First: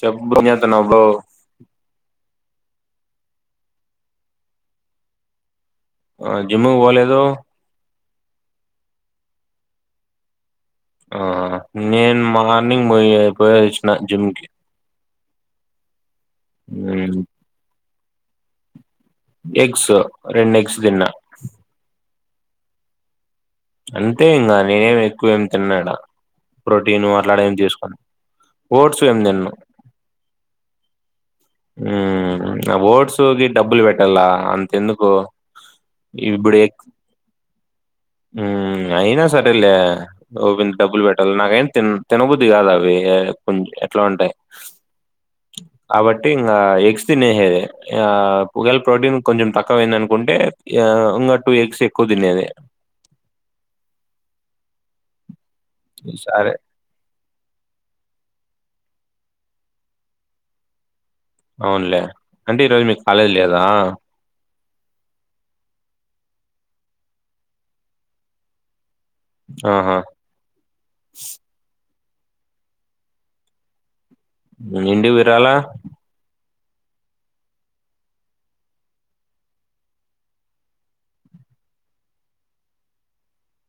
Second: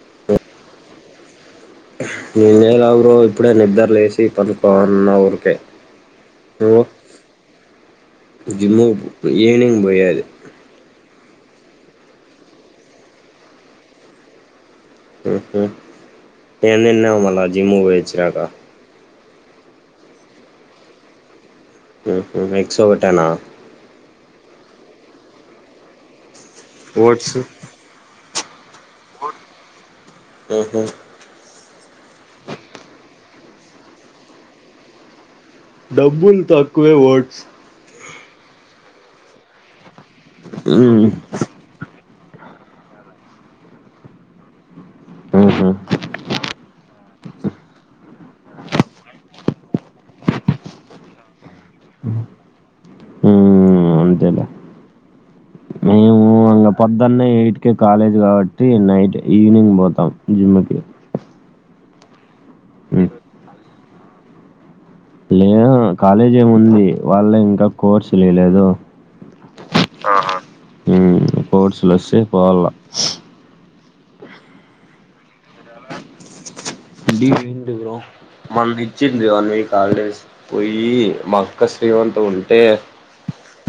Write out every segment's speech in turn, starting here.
చెబ్ bro ఏంచేతునవ్ bro నేనల bro ఇప్పుడే నిద్రలేసి పనుకోనున్న ఊరికే జిమ్మూకు పోలేదు జిమ్ము ఈవినింగ్ పోయేది ఆ నేను మార్నింగ్ పోయి పోయే సచ్చిన జిమ్ కి ఏం తిన్నావు మల్ల జిమూకు పోయాచి నాకా ఎగ్స్ రెండు ఎగ్స్ దిన్న ఉహు ఎగ్స్ ఒకటెనా అంతే ఇంకా నేనేం ఎక్కువేమి తిన్నాడా ప్రోటీను ఓట్స్ అట్లాడ ఏమి చేసుకొను ఓడ్స్ ఏం తిన్ను ఆహ ఉ నా ఓట్స్ గి డబ్బులు పెట్టాల అంతెందుకు డబ్బులు ఇప్పుడు ఎగ్ తక్కువే ఓడ్స్ అయినా సరేలే ఓవింద డబ్బులు ఉమ్ పెట్టాలి నాకైనా తి తినబద్ది కాదవి కొం ఎట్లా ఉంటాయి ఉహు కాబ ఇంకా ఎగ్స్ తినేసేదే ఒకేలా ప్రోటీన్ కొంచెం తక్కువయింది అనుకుంటే ఇంకా టూ ఎగ్స్ ఎక్కువ తినేది అంతే లే సారే పొద్దున్న ఎయిట్ కి కాలేజ్ కాబట్టి నైట్ ఈవినింగ్ పోతాం జిమ్ కి అవునులే అంటే ఈరోజు మీకు ఉమ్ కాలేజ్ లేదా లేదు కాలేజ్ ఏమి ఉంది వాల్లె ఇంకా కోర్సు లేలేదు ఆహా కోర్సులు వస్తె పోవాలా నిండి విరాలా డి ఏంటి బ్రో మన ఇచ్చింది వన్ వీక్ హాలిడేస్ పోయి మా అక్క శ్రీమంత ఉంటే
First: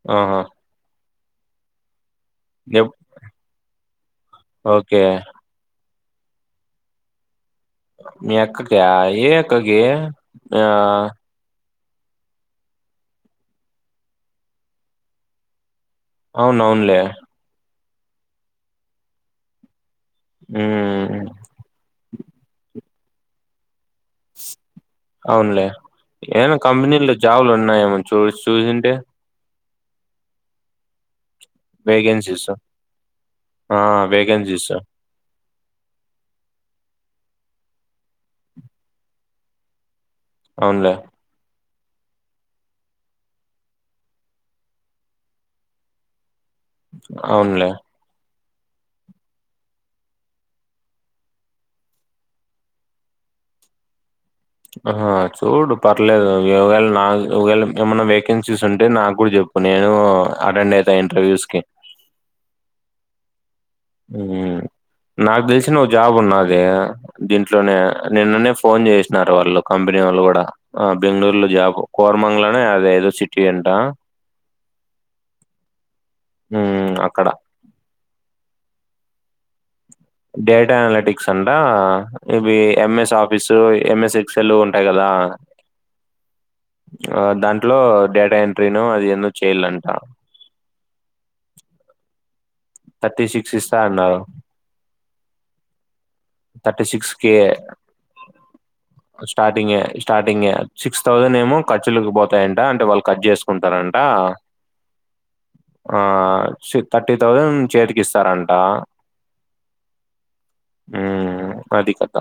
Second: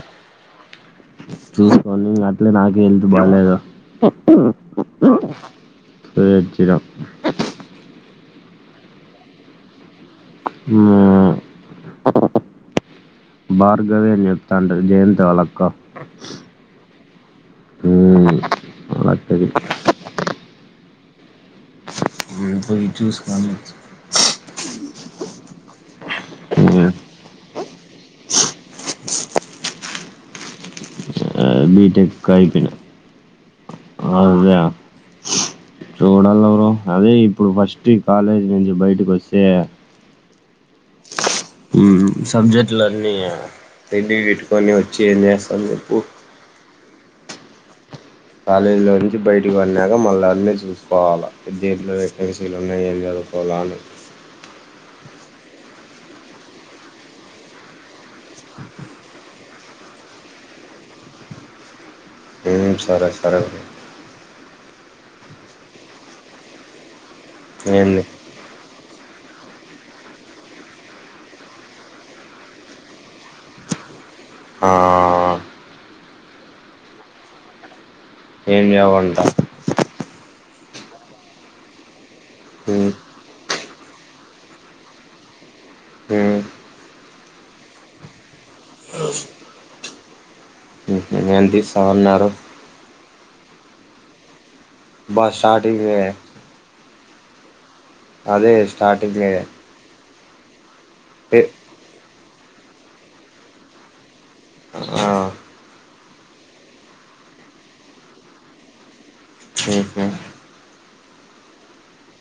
ఆ చూసుకో అట్లే నాకే ఎప్ హెల్త్ బాలేదు ఓకే. చేయడం మీ అక్కక ఏ అక్కకి ఆహ్, హ భార్గవేనితాండ జయంత వాళక్క అవును అవున్లే అక్కది ఉ ఏ పోయి చూస్ అవునులే ఏమనా కంపెనీలో జాబులు ఉన్నాయ ఏమో చూ చూసింటే బీటెక్ కయి వేకెన్సీస్. పెన ఆ! అద వేకెన్సీస్. చూడాలవరు అదే ఇప్పుడు ఫస్ట్ ఈ కాలేజీ నుంచి బయటకస్తే అవునులే సబ్జెక్ట్లున్నీ రడి పెట్టుకొని వచ్చి ఏం చేస్తాం చెప్పు అవునులే కాలేజీలో నుంచి బయటకి వన్నాక మళ్ళా అన్నీ చూసుకోవాలా పెద్ద్యార్థులు వేకెన్సీలు ఉన్నాయి ఏం క పొలాలు ఆ చూడు పర్లేదు యోవేళ్ నాగ్ ఒగ్వేళ్ ఏమన్నా వేకెన్సీస్ ఉంటే నాక్ గూడా జెప్ పుడు నేను అటెండ్ అయితా ఇంటర్వ్యూస్ కి ఏం సరే సరే ఉం ఉ నాక్ దెల్సిన ఓ జాబ్ ఉన్నాది దీంట్లోనే ఏంది నిన్ననే ఫోన్ జెస్నారు వాళ్ళు కంపినీవాళ్ళు గుడా ఆ బెంగళూరులో జాబు కోర్మంగ్ళనే అదేదో సిటీ అంటా ఆ ఉమ్ అక్కడ ఏం జేవంట డేటా అనాలటిక్స్ అంటా ఇవి మ్మ్ ఎంఎస్ ఆఫీసు ఎంఎస్ ఎక్సలు ఉంటాయ్ గదా మ్మ్ ఆ దాంట్లో డేటా ఎంట్రీను అది ఎందో చేయాలంట ఎంతిస్తా అన్నారు థర్టీ సిక్స్ ఇస్తా అన్నారు. బ స్టార్టింగే థర్టీ సిక్స్ కే అదే స్టార్టింగే స్టార్టింగే స్టార్టింగే సిక్స్ థౌసండ్ ఏ ఏమో ఖర్చులుకు బోతాయంటా అంటే వాళ్ కడ్ జేస్కుంటారంట ఆ ఆ చు థర్టీ తౌసండ్ చేతికిస్సారంట మ్మ్ హ్మ్ ఉం అది కథ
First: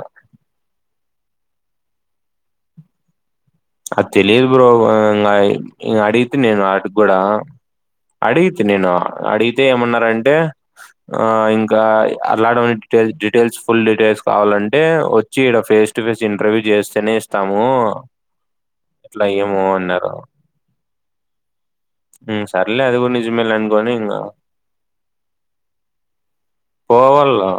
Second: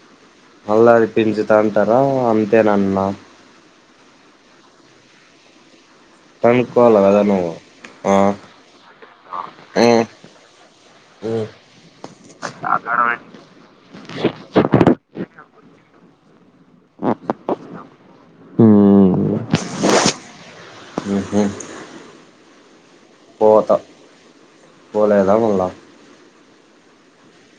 మళ్ళా అది పెంచుతారంటానా అంతేనన్నా అద్ తెలిదు బ్రో ఆ ఇంగా ఇ అడిగ్ తి నేను కనుక్కోవాలి వాటిగూడా కదా నువ్వు ఆ అడిగితి నేను అడిగితే ఏమన్నారంటే ఆ మ్మ్ ఇంకా అల్లాడ డీటల్ డీటెయిల్స్ ఫుల్ డీటెయిల్స్ కావాలంటే వ చ్చి ఇడా ఫేస్ టు ఫేస్ ఇంటర్వ్యూ జేస్తేనే ఇస్తాము. ఇట్లా మ్మ్ ఏమో అన్నారు మ్మ్ హ్మ్ ఉం సర్లే అది గుడ్ నిజమేళేంగాని ఇంగా బ పోవల్లా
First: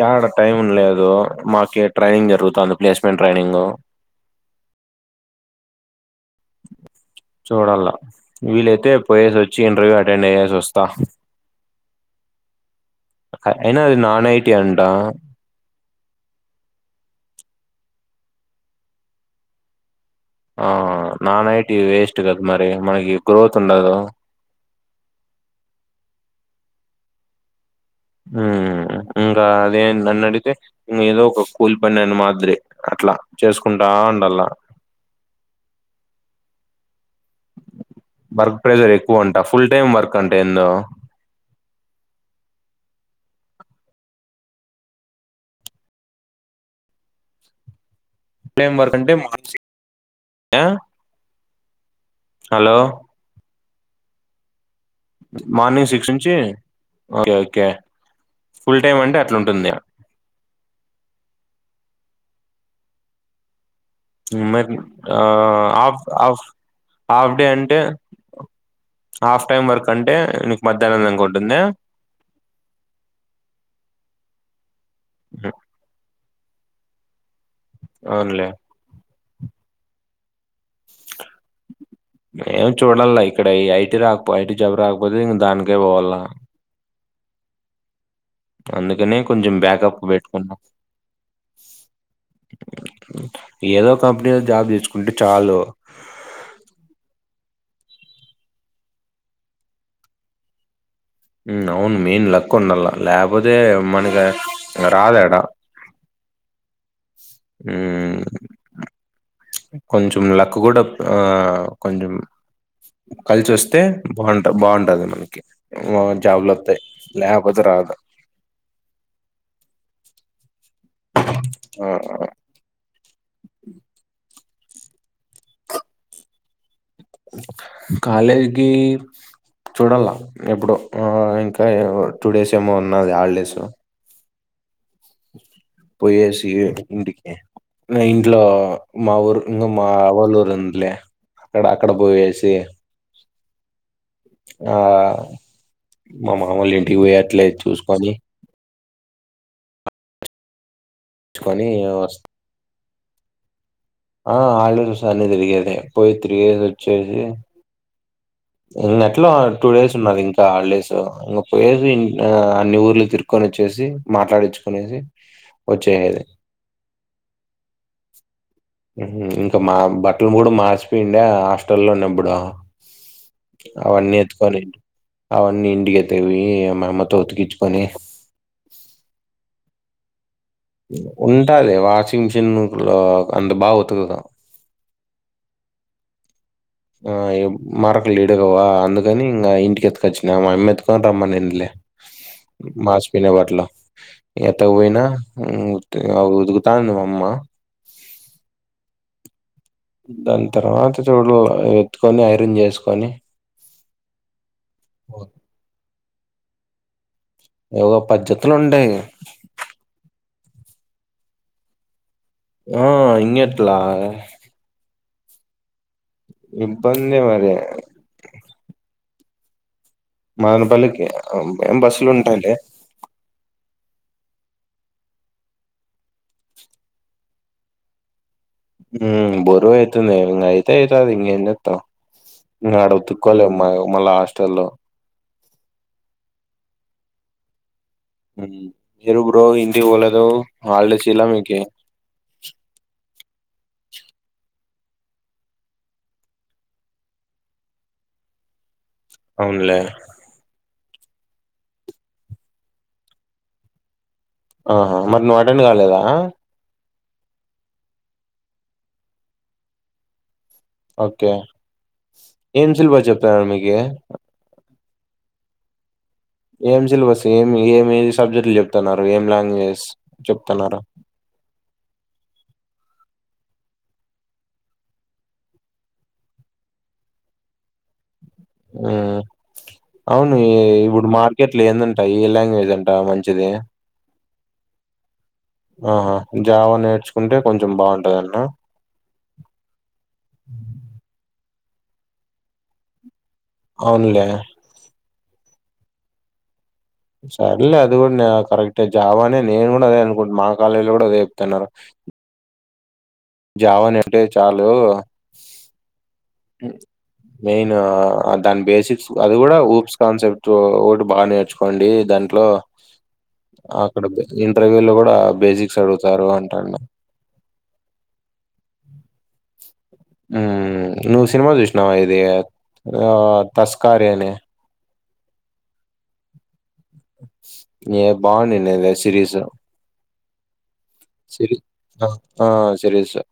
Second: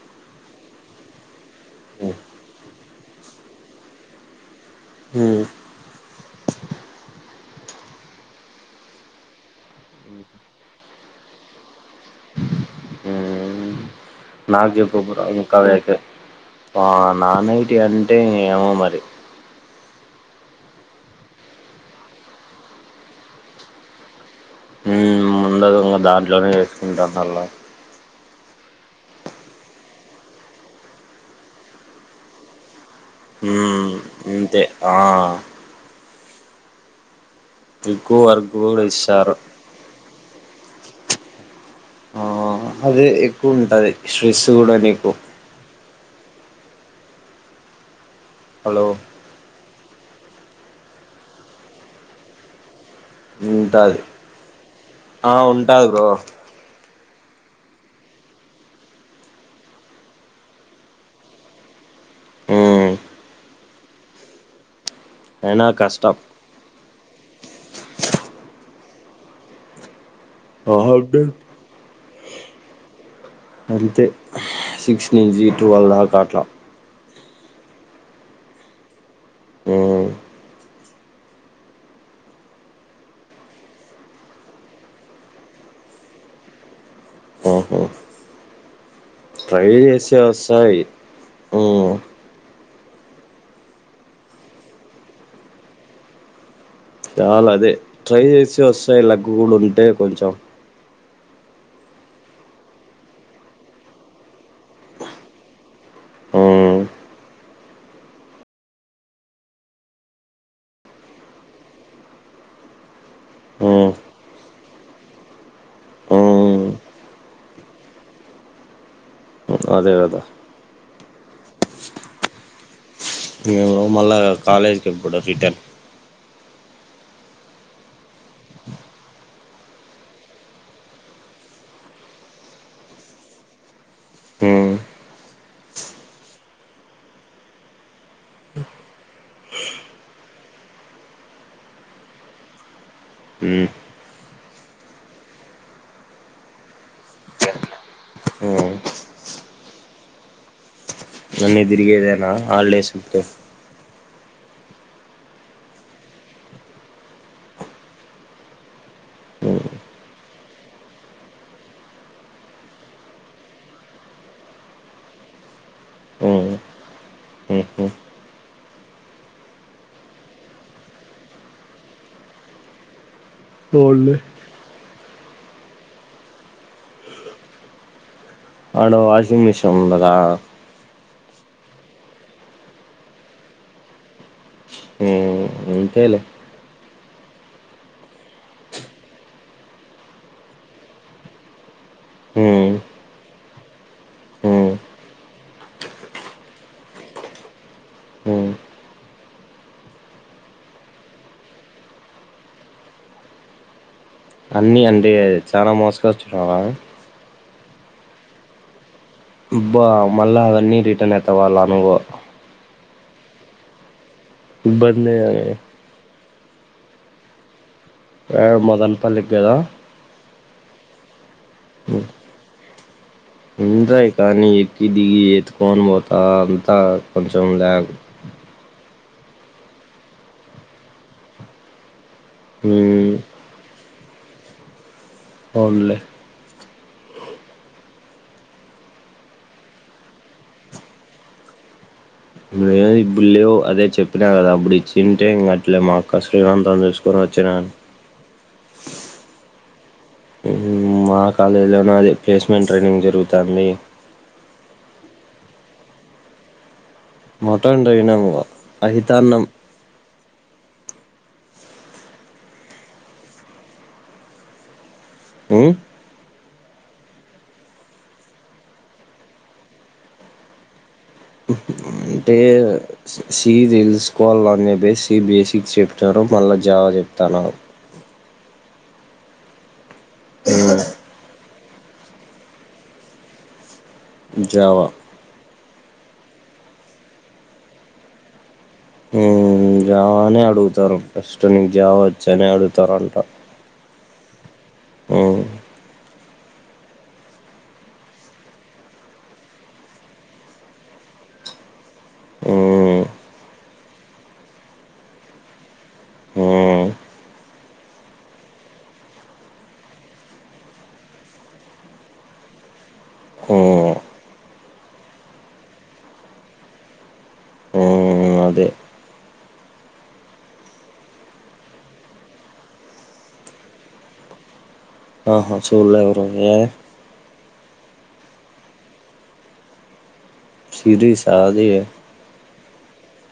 యాడ టైమున్ లేదు మాకే ట్రైనింగ్ జరుగుతాంది ప్లేస్మెంట్ ట్రైనింగు ఉం చూడాలా వీలైతే పోయేసోచ్చి ఇంటర్వ్యూ అటెండ్ అయ్యేస్ వస్తా అ ఐనా ఇద్ నా నాక్ జెప్పకుర్రి ఇంకావెట్టే ఆ నాన్ ఐటి అంటే ఇంగ ఏమో మరి ఆ నానైటి వేస్ట్ గద్ మరి మనకి గ్రోత్ ఉండదు ఉం ముందగు దాంట్లోనే జెసుకుంటా మళ్ళా ఉం ఇంకా అదే నన్నాడిగితే ఇంగేదో ఒక కూల్ పనన్ మాద్రే అట్లా చేస్కుంటా హ్మ్ ఉండాలా అంతే ఆ ఎక్కువ వర్క్ కూడా ప్రెజర్ ఇస్తారు ఎక్కువంటా ఫుల్ టైమ్ వర్క్ అంటే ఎందో ఆ అదే ఎక్కువుంటది స్టేస్సు గూడ నీకు ప్లెమ్ హలో వర్క్ అంటే మా [unintelligible] ఆ అలో ఉంటాది ఆ ఉంటాది మార్నింగ్ బ్రో సిక్స్ నుంచి ఓకే ఓకే ఫుల్ టైమ్ అంటే అట్లుంటుంది హ్మ్ ఉమ్ మరి ఆ అయినా ఆఫ్ కష్టం ఆఫ్ హాఫ్ డే అంటే, హాఫ్ టైమ్ వర్క్ అంటే నీకు మధ్యాహ్నం దంకా ఉంటుందే అంతే సిక్స్ నుంచి ఉహు, ట్యూవెల్ దాకా అట్లా అవున్లే ఉమ్మ్ ఎక్కడ ఏం చూడాన్ల ఇక్కడ ఈ ఐటీ రాక్పో, ఐటీ జాబ్ రాకపోతే ఇంకా దానికే పోవాల్ల ఆహా అందుకనే కొంచెం ట్రై బ్యాకప్కు చేస్తే బెట్టుకున్నా వస్తాయి హ్మ్ ఏదో కంపెనీలో జాబ్ తెచ్చుకుంటే చాలు. చాలాదే, ట్రై జేసి వస్తాయి లక్ గుడా ఉంటే కొంచెం. ఉమ్ అవును మెయిన్ లక్ ఉండాల్లా, లేకపోతే మనకి రాదాడా. ఉమ్ ఉమ్మ్ కొంచెం లక్కు గుడా ఆ కొంచెం కలిసోస్తే హ్మ్ బాగుంట, బాగుంటది మనకి. ఇలా జాబులు హ్మ్ అత్తాయి లేకపోతే రాద్. అదేగదా ఆ ఏమో మళ్ళా నాక్ కాలేజ్కి గుడా రిటర్న్ కాలేజ్గి చూడాల్ల ఎప్పుడో, ఆ ఇంకా టూ డేస్ ఏమో ఉన్నది హాలిడేసు. ఉమ్ పోయేసియే ఇంటికి ఇగ ఇంట్ల, మా ఊరు ఇంగ మావోలురుందిలే. అక్కడ అక్కడ బోయేసి ఉమ్ ఆ మా మామోల ఇంటికి పోయి అట్లే చూసుకొని హ్మ్ అన్ని కొని వస్ తిరిగేదేనా హాలీడేస్ మొత్తం ఆ హాలీడేస్ అన్ని తిరిగేదే, పోయి తిరిగేసి ఒచ్చేసి ఇంగ ఎట్లా టూ డేస్ ఉన్నాది ఇంకా హాలిడేస్, ఇగ పోయేసి ఆ అన్ని ఊర్లు తిరుగ్ కొన్ని చూసి, మాట్లాడిచ్చుకునేసి వచ్చేయాలి. హ్మ్ హ్మ్ హ్మ్ ఉమ్ ఇంకా మా బట్టలు కూడా మార్చిపోయిండే హాస్టల్లో ఉన్నప్పుడు. అవన్నీ అవునులే ఎత్తుకొని, అవన్నీ ఇంటికి ఎత్తూకుపొయ్యి మాఅమ్మతో ఉతికిచ్చుకొని అవును వాషింగ్ మెషీన్ ఉండదా ఉంటాది వాషింగ్ మిషిన్ లో ఇప్పుడు అంత బాగా ఉతకదు. ఉమ్ అంతేలే ఆ ఇగ్ మరక లీడుగవా అందుకని ఇంగా ఇంటికిత్కొచ్చినా, మా అమ్మ ఎత్తుకొని రమ్మనిందిలే. హ్మ్ మాసిపోయిన బట్టలు హ్మ్ ఎత్తకపోయినా, ఉమ్ ఉత్ ఉతుకుతాంది మా అమ్మ హ్మ్ దాన్ తర్వాత చూడు ఎత్కొని ఐరన్ జేసుకొని అన్ని అంటే చాలా మోసుకొచ్చున్నావా. ఒగా పది జతల్ ఉంటాయి అబ్బా మళ్ళా అవన్నీ రిటర్న్ ఎత్తవాళ్ళు నువ్వు ఆ ఇంగెట్ల ఇబ్బందే అయ్యి ఇబ్బందే మళ్ళీ ఆ మదనపల్లికి కదా మదనపల్లికి అం అం ఉ- బస్సులుంటాయి లే ఉంటాయి కానీ ఎక్కి దిగి ఎత్తుకొని పోతా అంతా కొంచెం లా ఉమ్ బరువు ఐతుంది ఇంగ అయితే ఐతాది ఇంగ ఏం చేత్తాం ఇంగ ఆడ ఉమ్ ఉతుక్కోలేం మ మళ్ళ హాస్టల్లో అవునులే ఉమ్ మీరు బ్రో ఇంటికి పోలేదు హాలీడేస్ ఈలా మీకి లేదు ఇప్పుడు లేవు అదే చెప్పినా కదా అప్పుడు ఇచ్చింటే ఇంక అట్లే మా అక్క శ్రీమంతం చూసుకొని వచ్చినా అవునులే ఊ మా కాలేజీలోనే అదే ప్లేస్మెంట్ ట్రైనింగ్ జరుగుతాంది ఆహా మరి నువ్వు అటెండ్ కాలేదా అటెండ్ అయినాం లే అహితాన్నం ఓకే ఏం సిలబస్ చెప్తారు మీకి ఉమ్ ఏం సిలబస్ ఏమి ఏమి సబ్జెక్టులు చెప్తన్నారు ఏం లాంగ్వేజస్ చెప్తన్నారు అంటే సి తెలుసుకోవాలనే బేస్ సి బేసిక్స్ చెప్తారు మళ్ళ జావా చెప్తానారు ఊ అవును ఏ ఇప్పుడు మార్ కెట్లా ఏందుంటాయు ఏ లాంగ్వేజ్ అంట మంచిది జావా ఆహా జావా నేర్చుకుంటే కొంచెం బావుంటదంట నా హూ జావా అని అడుగుతారు ఫస్ట్ నీకు జావా వచ్చా అనే అడుగుతారంట అవునులే ఊ సరేలే అది కూడానే కరెక్టే జావానే నేను కూడా అదే అనుకుంట్ మా కాలేజీ లో కూడా అదే చెప్తన్నారు హ్మ్ జావా నే [unintelligible] టే చాలు ఊ మెయిన్ దాని బేసిక్స్ అది కూడా ఊప్స్ కాన్సెప్ట్ ఒకటి బా నేర్చుకోండి దాంట్లో అక్కడ ఇంటర్వ్యూల్లో కూడా బేసిక్స్ అడుగుతారు అంటాండు హ్మ్ అదే ఉమ్ నువ్వు సినిమా చూసినావా ఇది ఆ తస్కారీ అని ఆహా చూడలే బ్రో ఏమి ఏ బావునిందే వెబ్ సిరీసు సిరీసా సిలి అది ఆ ఆ సిరీసే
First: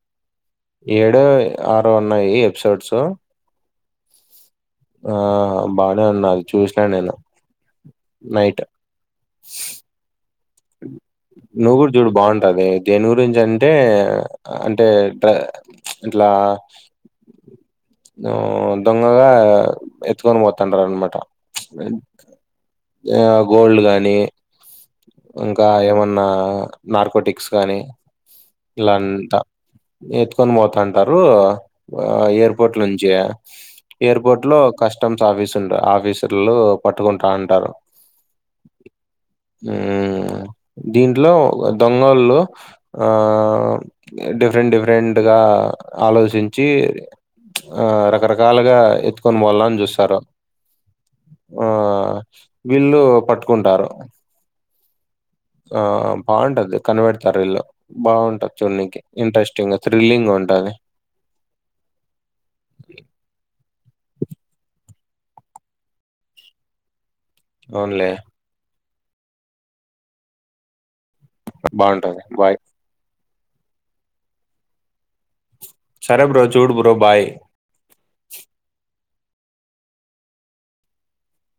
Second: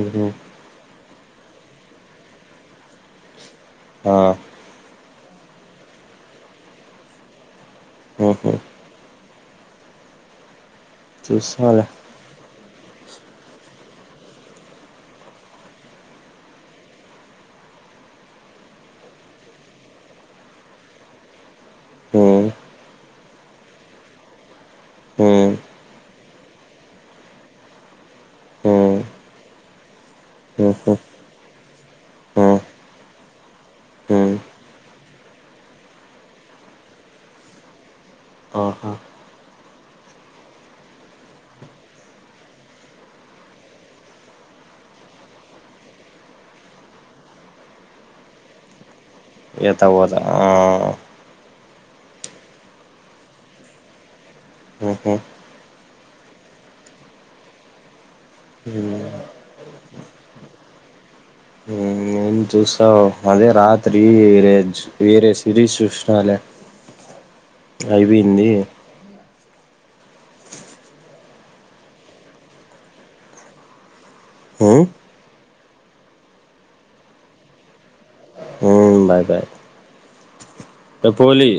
ఊహూ ఏడో ఆరో ఉన్నాయి ఎపిసోడ్సు ఆ ఆహా బానే ఉంది అది చూసినా నేను ఉహు నైట్ నువ్వు చూస్తాలే గూడ చూడు బావుంటాది దేని గురించి అంటే అంటే డ్రే ఇట్లా దో దొంగగా ఎత్తుకొని పోతాంటారనమాట [inaudible] హ్మ్ యా గోల్డ్ గానీ హ్మ్ ఇంకా ఏమన్నా నార్కోటిక్స్ కానీ హ్మ్ ఇలంతా ఎత్తుకొని ఉహు పోతాంటారు హ్మ్ ఎయిర్పోర్ట్ లో నుంచి హ్మ్ ఎయిర్పోర్ట్ లో కస్టమ్స్ ఆఫీస్ ఉంట ఆఫీసర్లు పట్టుకుంటాటారు ఆహా మ్మ్ దీంట్లో దొంగోల్లు ఆ డిఫరెంట్ డిఫరెంట్గా ఆలోచించి, ఆ రకరకాలుగా ఎత్తుకొని పోవల్ల అని చూస్తారు. ఎతపోతా ఆ ఆ వీల్ళు పట్టుకుంటారు. మ్హు ఆ బాగుంటది కనబడతారు వీళ్లు బాగుంటది చూడనీకి హ్మ్ ఇంట్రెస్టింగ్గా థ్రిల్లింగ్ ఉంటది. మ్మ్ ఏం చూస్తావు అదే రాత్రి వేరే వేరే సిరీస్ చూసినాలే. అవునులే అయిపోయింది బాగుంటది బాయ్ హ్మ్ సరే బ్రో చూడు బ్రో బాయ్. హ్మ్ బాయ్ బాయ్ ధ పోలి